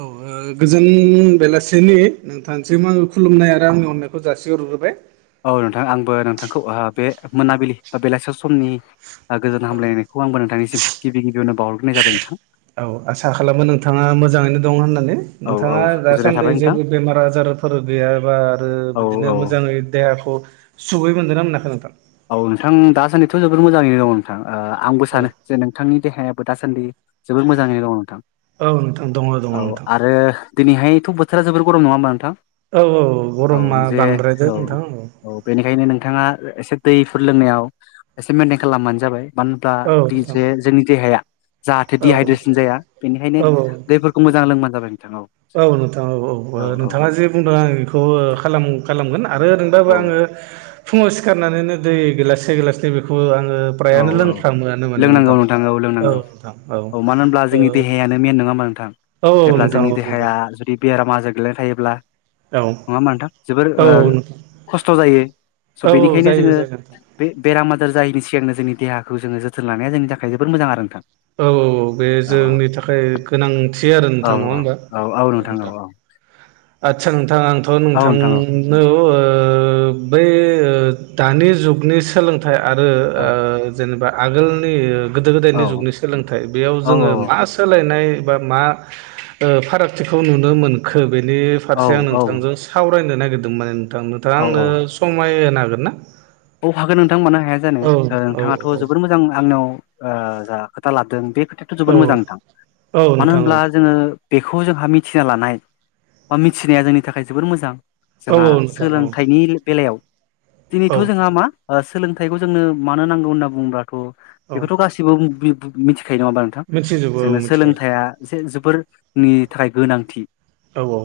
औ गोजोन बेलासिनि नोंथांसिम आङो खुलुमनाय आरो आंनि अननायखौ जासिहरग्रोबाय। औ नोंथां आंबो नोंथांखौ बे मोनाबिलि बा बेलासि समनि गोजोन हामलायनायखौ आंबो नोंथांनिसिम गिबि गिबियावनो बावहरग्रोनाय जाबाय नोंथां। औ आसा खालामो नोंथाङा मोजाङैनो दं होननानै औ औ नोंथाङा गोजोननाय दासान्दि थाबाय नोंथां जेबो बेमार आजार फोर गैयाबा आरो औ बिदिनो औ मोजाङै देहाखौ सुबै मोनदों ना मोनाखै नोंथां? औ नोंथां दासान्दिथ' जोबोद मोजाङैनो दं। नोंथां आंबो औ सानो जे नोंथांनि देहायाबो दासान्दि जोबोद मोजाङैनो दङ नोंथां। नोंथां दङ दङ औ नोंथां आरो दिनैहायथ' बोथोरा जोबोर गरम नङा होमबा नोंथां? औ औ औ गरमा जे बांद्रायदो नोंथां औ। बेनिखायनो नोंथाङा एसे दैफोर लोंनायाव एसे मेइनटेन खालामबानो जाबाय। मानो होनब्ला औ नोंथां जोंनि देहाया जाहाथे औ दिहाइद्रेसन जाया बेनिखायनो औ औ दैफोर खौ मोजां लोंबा जाबाय नोंथां औ। औ नोंथां औ औ नोंथाङा जे बुंदों आं बेखौ खालाम-खालामगोन आरो नों बाबो औ आङो फुङाव सिखारनानैनो दै गिलाससे गिलाससे बेखौ आङो औ फ्रायानो औ लोंफ्रामोआनो माने लोंनांगौ नोंथां औ लोंनांगौ औ मानो होनब्ला ओ जोंनि देहायानो मेन नङा होमबा नोंथां? औ जेब्ला नोंथां औ जोंनि नंगौ देहाया जुदि बेराम आजार गोलैनाय थायोब्ला औ नङा मा नोंथां जोबोर औ नोंथां खस्थ' जायो स' औ बेनिखायनो जायो जोङो जायो नोंथां बे-बेराम आजार जायैनि सिगांनो जोंनि देहाखौ जोङो जोथोन लानाया जोंनि थाखाय जोबोर मोजां आरो नोंथां। औ औ औ बे औ औ जोंनि थाखाय गोनांथि आरो नोंथां नङा होनबा? औ नोंथां। आदसा नोंथां आंथ' औ नोंथां औ नो बै दानि जुगनि सोलों थाइ आरो औ जेनेबा आगोलनि गोदो औ गोदायनि जुगनि सोलोंथाइ बेयाव औ जोङो मा सोलायनाय बा मा ओ फारागथिखौ नुनो मोनखो बेनि फारसे आं औ औ नोंथांजों सावरायनो नागिरदोंमोन माने नोंथां नोंथाङा औ आंनो समाय होनो हागोनना? औ हागोन नोंथां मानो हाया जानो नोंथाङाथ' जोबोर मोजां आंनियाव आ जा खोथा लादों बे खोथायाथ' औ जोबोद मोजां नोंथां औ मानो नोंथां औ होनब्ला जोङो बेखौ जोंहा मिथिना लानाय बा मिथिनाया जोंनि थाखाय जोबोर मोजां। औ जोंहा नोंथां औ सोलोंथाइनि बेलायाव औ दिनैथ' जोंहा नोंथां मा सोलोंथाइखौ जोंनो मानो नांगौ होनना बुंङोबाथ' औ बेखौथ' गासै बो मिथिखायो नङा होमबा नोंथां मिथिजोबो औ जोंनो मिथिबाय सोलोंथाइआ एसे जोबोरनि थाखाय गोनांथि औ औ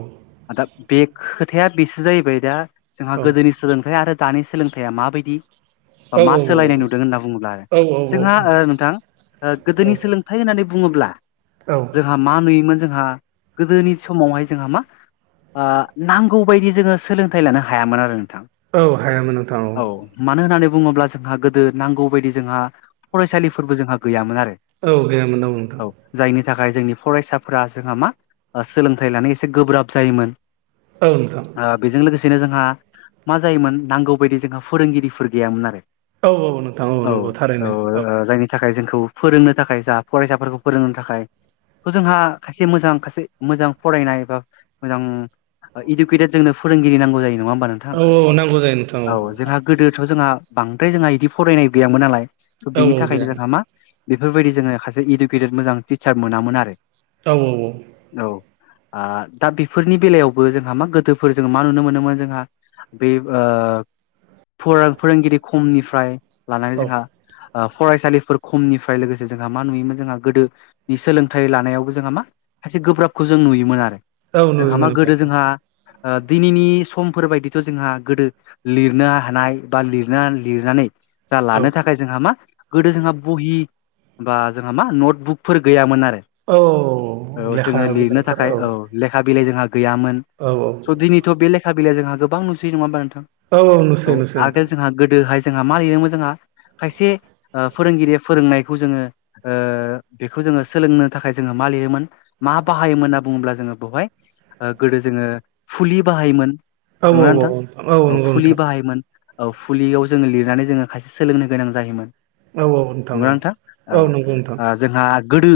दा बे खोथाया बेसो जाहैबाय दा जोंहा औ गोदोनि सोलोंथाइ आरो दानि सोलोंथाइया माबायदि बा मा सोलायनाय नुदों होनना बुङोब्ला आरो। औ औ जोंहा औ ओ नोंथां ओ औ गोदोनि सोलोंथाइ होननानै बुङोब्ला औ जों- हा मा नुयोमोन जोंहा गोदोनि समावहाय जोंहा मा ओ नांगौ बायदि जोङो सोलोंथाइ लानो हायामोन आरो नोंथां। औ हायामोन ओ औ मानो होननानै बुङोब्ला जोंहा गोदो नांगौ बायदि जोंहा फरायसालिफोरबो जोंहा गैयामोन आरो। औ [unintelligible] नोंथां औ जायनि थाखाय जोंनि फरायसाफोरा जोंहा मा सोलोंथाइ लानाय एसे गोब्राब जायोमोन। औ नोंथां। ओ बेजों लोगोसेनो जोंहा मा जायोमोन नांगौबायदि जोंहा फोरोंगिरिफोर गैयामोन आरो। औ औ नोंथां औ नंगौ औ थारैनो औ जायनि थाखाय जोंखौ फोरोंनो थाखाय जा फरायसाफोरखौ फोरोंनो थाखाय थ' जोंहा खासे मोजां खासे मोजां फरायनाय एबा मोजां ओ इडुकेटेड जोंनो फोरोंगिरि नांगौ जायो नङा होमबा नोंथां? औ औ नांगौ जायो नोंथां। औ जोंहा गोदोथ' जोंहा बांद्राय जोंहा इदि फरायनाय गैयामोन नालाय स' औ बिनि गैया थाखायनो जोंहा मा बेफोरबायदि जोङो खासे इडुकेटेड मोजां टिचार मोनामोन आरो। औ औ औ औ आ दा बेफोरनि बेलायावबो जोंहा मा गोदोफोर जों मा नुनो मोनोमोन जोंहा बे ओ फरा-फोरोंगिरि खमनिफ्राय लानानै औ जोंहा ओ फरायसालिफोर खमनिफ्राय लोगोसे जोंहा मा नुयोमोन जोंहा गोदो- नि सोलोंथाइ लानायावबो जोंहा मा खायसे गोब्राबखौ जों नुयोमोन आरो। औ जोंहा नुयोमोन मा नोंथां गोदो जोंहा ओ दिनैनि समफोर बायदिथ' जोंहा गोदो लिरनो हानाय बा लिरना-लिरनानै जा औ लानो थाखाय जोंहा मा गोदो जोंहा बहि बा जोंहा मा नटबुकफोर गैयामोन आरो। औ औ लेखा जोङो लिरनो बिलाइफोर थाखाय औ लेखा बिलाइ जोंहा गैयामोन। औ औ दिनैथ' बे लेखा बिलाइ जोंहा गोबां नुसैयो नङा होमा नोंथां? औ औ नुसै नुसै नोंथां आगोल जोंहा गोदोहाय जोंहा मा लिरो मो जोंहा खायसे ओ फोरोंगिरिया फोरोंनायखौ जोङो ओ बेखौ जोङो सोलोंनो थाखाय जोङो मा लिरोमोन मा बाहायोमोन होनना बुङोब्ला जोङो बेवहाय ओ गोदो जोङो फुलि बाहायोमोन। औ नंगौना औ नोंथां औ औ नंगौ फुलि नोंथां बाहायोमोन। औ फुलियाव जोङो लिरनानै जोङो खायसे सोलोंनो गोनां जायोमोन। औ औ नंगौना नोंथां? औ नंगौ नोंथां ओ जोंहा गोदो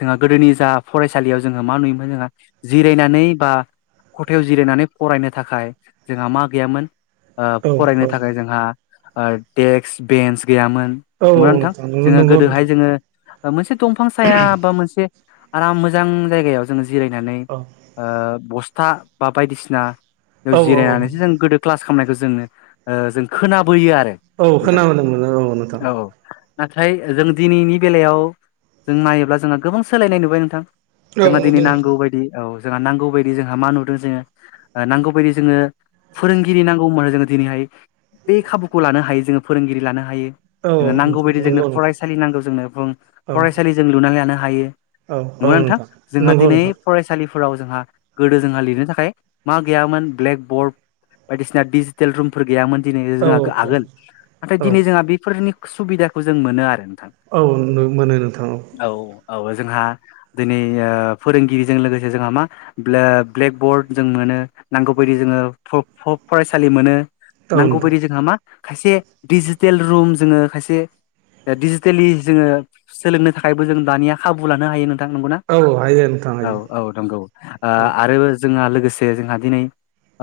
जोंहा गोदोनि जा फरायसालियाव जोंहा मा नुयोमोन जोंहा जिरायनानै बा खथायाव जिरायनानै फरायनो थाखाय जोंहा मा गैयामोन ओ औ फरायनो थाखाय जोंहा ओ डेक्स-बेन्स गैयामोन औ नंगौना नोंथां? नंगौ जोङो नंगौ गोदोहाय नोंथां जोङो मोनसे दंफां साया बा मोनसे आराम मोजां जायगायाव जोङो जिरायनानै औ ओ बस्था बा बायदिसिनायाव औ जिरायनानैसो औ जों गोदो क्लास खामनायखौ जोङो ओ जों खोनाबोयो आरो औ नोंथां। खोनाबोनो मोनो नोंथां औ। नाथाय जों दिनैनि बेलायाव जों नायोब्ला जोंहा गोबां सोलायनाय नुबाय नोंथां। औ जोंहा दिनै नुदों नोंथां नांगौ बायदि औ जोंहा नांगौ बायदि जोंहा मा नुदों जोङो नांगौ बायदि जोङो फोरोंगिरि नांगौमोन जोङो दिनैहाय बे खाबुखौ लानो हायो जोङो फोरोंगिरि लानो हायो। औ जों नांगौ नोंथां बायदि नंगौ जोंनो नोंथां फरायसालि नांगौ जोंनो भुम औ फरायसालि जों लुनानै लानो हायो। औ औ नंगौना नोंथां? जोंहा नंगौ दिनै नोंथां फरायसालिफोराव जोंहा गोदो जोंहा लिरनो थाखाय मा गैयामोन ब्लेक बर्ड बायदिसिना डिजिटेल रुमफोर गैयामोन दिनै औ जोंहा औ दे आगोल नाथाय औ दिनै जोंहा बेफोरनि सुबिदाखौ जों मोनो आरो नोंथां औ मोनो नोंथां औ औ औ जोंहा दिनै फोरोंगिरिजों लोगोसे जोंहा मा ब्ले-ब्लेक बर्ड जों मोनो नांगौ बायदि जोङो फ-फ-फरायसालि मोनो औ नांगौ नोंथां बायदि जोंहा मा खायसे दिजिटेल रुम जोङो खायसे डिजिटेलि जोङो सोलोंनो थाखायबो जों दानिया खाबु लानो हायो नोंथां नोंगौना। औ हायो नोंथां औ हायो औ नंगौ ओ आरो जोंहा लोगोसे जोंहा दिनै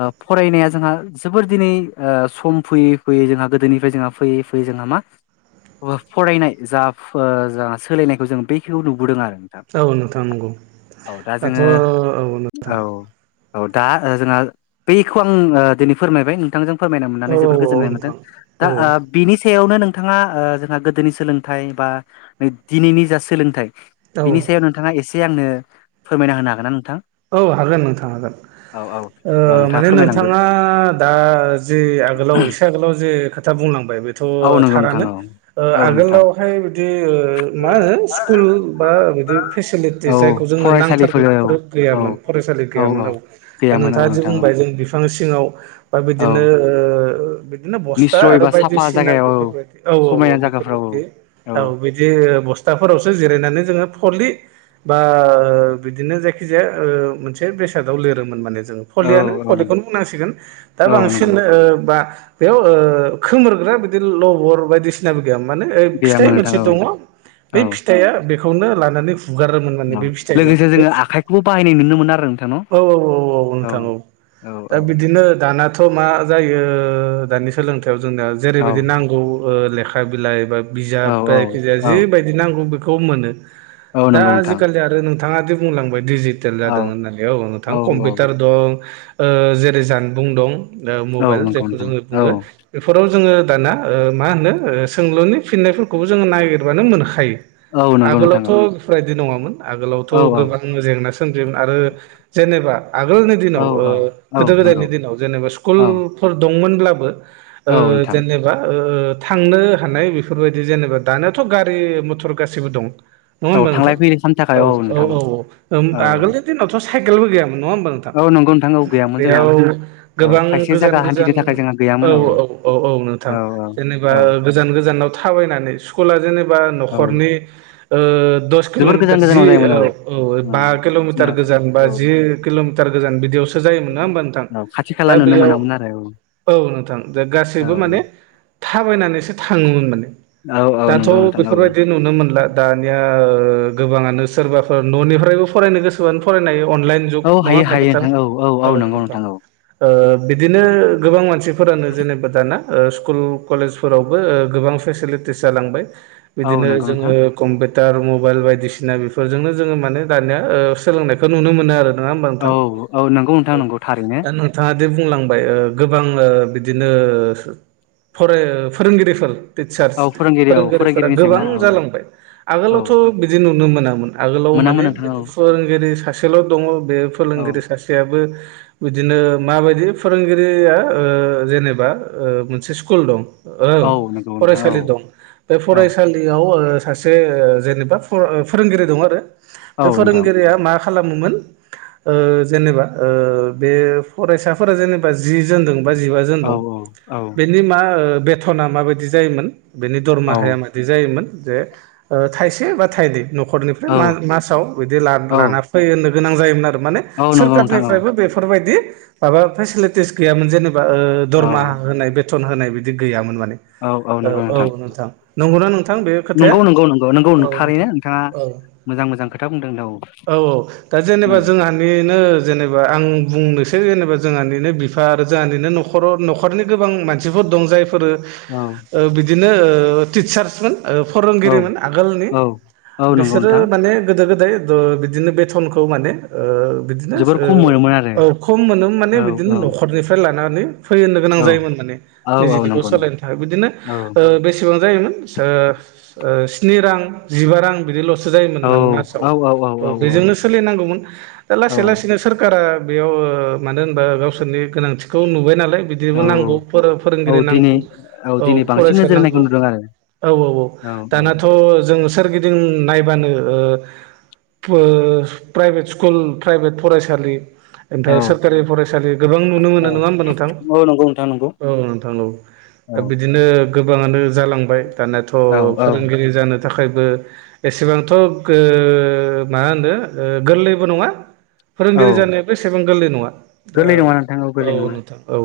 ओ फरायनाया जोंहा जोबोर दिनै ओ सम फैयै-फैयै जोंहा गोदोनिफ्राय जोंहा फैयै-फैयै जोंहा मा फरायनाय जा फराय सोलायनायखौ जों बेखिखौ नुबोदों आरो औ औ नोंथां नंगौ औ दा दाथ' जोङो औ नोंथां औ औ दा जोंहा बैखौ आं दिनै फोरमायबाय नोंथांजों फोरमायनो औ मोननानै औ जोबोर औ गोजोननाय मोनदों नोंथां औ दा ओ बिनि सायावनो नोंथाङा ओ जोंहा गोदोनि सोलोंथाइ बा दिनैनि जा सोलोंथाइ औ बेनि सायाव नोंथाङा एसे आंनो फोरमायना होनो हागोन ना नोंथां? औ हागोन नोंथां हागोन औ औ अब्ला ओ माने फोरमायलांदो नोंथाङा दा जे आगोलाव एसे आगोलाव जे खोथा बुंलांबाय बेथ' औ नंगौ नोंथां थारानो औ ओ औ नोंथां आगोलावहाय बिदि ओ मा होनो स्कुल बा बिदि फेसिलिटि औ जायखौ जोंनो फरायसालिफोर नांथारगौ औ बेफोरो औ गैयामोन फरायसालि औ गैयामोन औ दा गैयामोन औ नोंथाङा जे नोंथां औ बुंबाय जों बिफां सिङाव बा औ बिदिनो ओ बि बिदिनो बस्था निस्सय आरो बा साफा बायदिसिना जायगायाव बेफोरबायदि औ औ औ समायना जायगाफ्राव औ बेफोरबायदि औ बिदि जे बस्थाफोरावसो जिरायनानै जोङो फलि बा बिदिनो जायखि खिजाया ओ मोनसे बेसादाव लिरोमोन माने जों औ पलिआनो औ नंगौ पलिखौनो बुंनांसिगोन दा औ बांसिन नंगौ ओ बा बेयाव ओ खोमोरग्रा बिदि लबर बायदिसि नाबो गैया माने फिथाइ गैयामोन नोंथां मोनसे औ दङ औ बै फिथाइआ बेखौनो लानानै हुगारोमोन माने बे फिथाइजों बेखौ बाहायनाय नुनो मोनो आरो नोंथां। न औ औ औ औ नोंथां औ औ दा औ बिदिनो दाना थ' मा जायो दानि सोलोंथाइयाव जोंनोया जेरैबायदि नांगौ ओ लेखा बिलाइ बा औ बिजाब औ जायखिजाया औ जिबायदि नांगौ बेखौ मोनो औ दा नंगौ नोंथां आजिखालि आरो नोंथाङादि बुंलांबाय डिजिटेल औ जादों होननानै औ नोंथां कम्पिउटार दं ओ जेरै जानबुं दं औ मबाइल नंगौ जायखौ नोंथां जोङो औ बुङो बेफोराव जोङो दाना ओ मा होनो सोंलुनि फिननायफोरखौबो जोङो नागिरबानो मोनखायो औ नंगौ नोंथां आगोलावथ' बेफोरबायदि नङामोन आगोलावथ' औ गोबां उ जेंना सोमजियोमोन आरो जेनेबा आगोलनि औ दिनाव ओ औ औ गोदो नंगौ गोदायनि दिनाव जेनेबा औ स्कुलफोर दंमोनब्लाबो ओ औ नोंथां जेने बा ओ थांनो हानाय बेफोरबायदि जेनेबा दानाथ' गारि मथर गासिबो दं। नङा औ होमबा थांलाय नोंथां फैलाय खालामनो थाखाय औ औ नोंथां औ औ आगोलनि दिनावथ' साइकेलबो गैयामोन नङा होमबा नों थां औ नंगौ नोंथां औ गैयामोन जोंहा बेयाव औ गोबां खायसे गोजान जायगा हान्थिनो गोजान थाखाय जोंहा औ गैयामोन औ औ औ नों थां औ जेनेबा औ गोजान गोजानाव थाबायनानै स्कुला जेनेबा औ न'खरनि ओ दस जोबोर गोजान किल'मिटार जि गोजानाव जायोमोन औ औ बा किल'मिटार जोंहा गोजान बा औ जि किल'मिटार गोजान बिदियावसो जायोमोन नङा होमबा नोंथां। औ खाथि खाला दा नुनो बेयाव मोनामोन आरो औ नोंथां दे औ गासैबो माने थाबायनानैसो थाङोमोन माने औ औ दाथ' नंगौ नोंथां औ बेफोरबायदि नुनो मोनला दानिया ओ गोबाङानो सोरबाफोर न'निफ्रायबो फरायनो गोसोबानो फरायनो हायो अनलाइन नङा होमबा नोंथां औ नोंथां बिदिनो गोबां मानसिफोरानो जेनेबा दाना स्कुल कलेजफोरावबो गोबां फेसिलिटिस जालांबाय औ बिदिनो नंगौ जोङो नोंथां कम्पिउटार मबाइल बायदिसिना बेफोरजोंनो जोङो माने दानिया सोलोंनायखौ नुनो मोनो आरो। नङा होमबा औ नोंथां औ नंगौ नोंथां नंगौ थारैनो औ दा नोंथाङादि बुंलांबाय गोबां बिदिनो फराय फोरोंगिरिफोर टिचार्स औ फोरोंगिरि औ फोरोंगिरिफोरा फोरोंगिरिनि गोबां जेंना औ जालांबाय औ आगोलावथ' बिदि नुनो मोनामोन आगोलाव मोनामोन माने नोंथां औ बिदि फोरोंगिरि सासेल' दङ बे औ फोरोंगिरि सासेयाबो बिदिनो माबायदि फोरोंगिरिया ओ जेनेबा ओ मोनसे स्कुल दं औ नंगौ नोंथां औ फरायसालि दं बे औ फरायसालि याव आरो सासे जेनेबा फ-फोरोंगिरि दं आरो औ बे नोंथां फोरोंगिरिया मा खालामोमोन। जेनेबा बे फरायसाफोरा जेनेबा जि जोन दों बा जिबा औ औ बेनि मा बेथना माबायदि जायोमोन बेनि औ दरमाहाया बिदि जायोमोन जे थाइसे बा थाइनै न'खरनिफ्राय मासाव बिदि औ लाना फै होननो गोनां जायोमोन आरो माने औ नंगौ नोंथां औ सोरखारनिफ्रायबो बेफोरबायदि माबा फेसिलिटि स गैयामोन जेनेबा औ दरमाहा होनाय बेथन होनाय बिदि गैयामोन माने औ औ नोंथां नंगौना नोंथां बे खोथाया नंगौ नंगौ नंगौ नंगौ औ थारैनो नोंथां नोंथाङा औ। मोजां मोजां खोथा बुंदों औ औ औ दा जेनेबा जोंहा नो जेनेबा आं बुंनोसै जेनेबा जोंहानिनो बिफा आरो जोंहानिनो न'खर खर' न'खरनि गोबां मानसिफोर दं जायफोरो औ बिदिनो टिचार्समोन औ फोरोंगिरिमोन आगोलनि औ औ नंगौ बिसोरो नोंथां माने गोदो गोद बिदिनो बेथनखौ माने बिदिनो जोबोर खम मोनोमोन आरो खम मोनोमोन माने औ बिदिनो न'खरनिफ्राय लानानै फैहोनो गोनां औ जायोमोन माने औ औ निजिनिखौ नंगौ नंगौ सालायनो थाखाय बिदिनो औ बेसेबां जायोमोन स्नि रां जिबा रां बिदि लसो जायोमोन औ माने मासाव औ बेजोंनो सोलिनांगौमोन दा लासै औ लासैनो सोर कारा बेयाव मानो होनबा गावसोरनि गोनांथि खौ नुबाय नालाय बिदिबो औ नांगौ फोरोंगिरि औ दिनै नांगौ औ दिनै बांसिन फरायसा नोजोर होनायखौ नांगौ। नुदों आरो औ औ औ दानाथ' जों सोरगिदिं नायबानो प्राइभेट स्कुल प्राइभेट फरायसालि औ ओमफ्राय सोरखारि फरायसालि गोबां नुनो मोनो औ नङा होमबा नोंथां औ नंगौ नोंथां नंगौ औ नोंथां औ दा औ बिदिनो गोबाङानो जालांबाय दानियाथ' औ औ फोरोंगिरि जानो थाखायबो एसेबांथ' मा होनो गोरलैबो नङा। औ फोरोंगिरि जानायाबो एसेबां गोरलै नङा दा गोरलै नङा नोंथां गोरलै औ नङा नोंथां। औ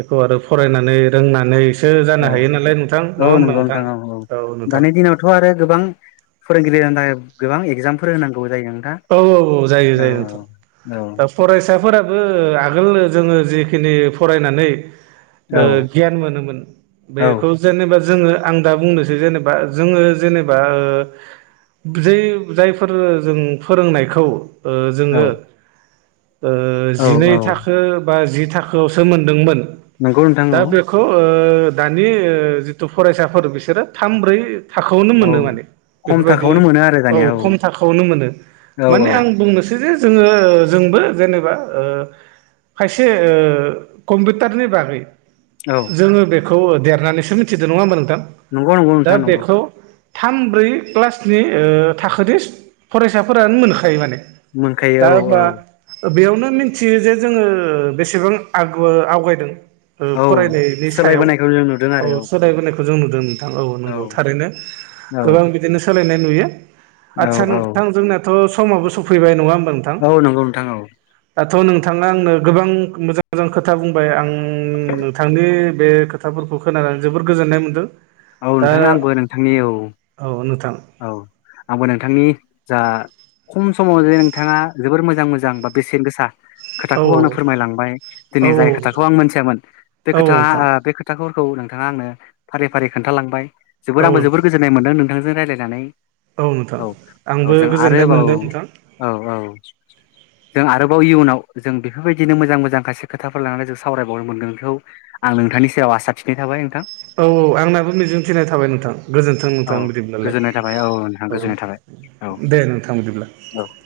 बेखौ आरो फरायनानै रोंनानै सो औ जानो हायो नालाय नोंथां नङा होमबा नोंथां औ नोंथां। दाथ' आरो गोबां फोरोंगिरि जानो थाखाय गोबां एगजामफोर होनांगौ जायो नोंथां। औ औ औ जायो जायो नोंथां औ दा फरायसाफोराबो आगोल जोङो जिखिनि फरायनानै औ गियान मोनोमोन औ बेखौ जेनेबा जोङो आं दा बुंनोसै जेनेबा जोङो जेनेबा जायफोर जों फोरोंनायखौ औ जोङो औ जिनै औ थाखो बा जि थाखोआवसो मोनदोंमोन। नोंंगौ नोंथां दा नंगौ। बेखौ दानि जिथु फरायसाफोर बिसोरो थाम ब्रै थाखोआवनो औ मोनो माने खम बेफोरबायदि थाखायावनो मोनो आरो औ दानिया खम थाखोआवनो मोनो। औ औ माने आं बुंनोसै जे जोङो जोंबो जेनेबा ओ खायसे कम्पिउटारनि बागै औ जोङो बेखौ देरनानैसो मिथिदों नङा होमब्ला नोंथां नंगौ नंगौ दा नोंथां नंगौ बेखौ थाम ब्रै क्लासनि थाखोनि फरायसाफोरानो मोनखायो माने दा मोनखायो औ ओमबा बेयावनो मिथियो जे जोङो बेसेबां आग आवगायदों औ फरायनायनि सायाव सोलायबोनायखौ जों नुदों औ आरो सोलायबोनायखौ खौ जों नुदों नोंथां औ नंगौ थारैनो गोबां बिदिनो सोलायनाय नुयो। औ आदसा नोंथां जोंनियाथ' समाबो सफैबाय नङा होमबा नोंथां? औ नंगौ नोंथां औ। दाथ' नोंथाङा आंनो गोबां मोजां मोजां खोथा बुंबाय आं थांनि बे खोथाफोरखौ खोनानानैं जोबोर गोजोननाय मोनदों। औ दा नोंथां आंबो नोंथांनि औ। औ नोंथां। औ आंबो नोंथांनि जा खम समाव ज नोंथाङा जोबोर मोजां मोजां बा बेसेन गोसा औ खोथाखौ आंनो फोरमायलांबाय औ दिनै जाय खोथाखौ नोंथां आं मिथियामोन बे औ खोथा नोंथां बे खोथाफोरखौ नोंथाङा आं फारि फारि खोन्थालांबाय जोबोर औ आंबो जोबोर नोंथां गोजोननाय मोनदों नोंथांजों रायज्लाय औ औ आंबो जों गोजोननाय आरोबाव मोनदों नोंथां औ औ। जों आरोबाव इयुनाव जों बेफोरबायदिनो मोजां मोजां खायसे खोथाफोर लानानै जों सावरायबावनो मोनगोन बेखौ। आं नोंथांनि सायाव आसा थिनाय थाबाय नोंथां। औ औ आंनाब मिजिं थनाय थाबाय नोंथां गोजोन्थों औ नोंथां बिदिब्ला। गोजोननाय थाबाय औ गोजोननाय नोंथां थाबाय औ दे नोंथां बिदिब्ला। औ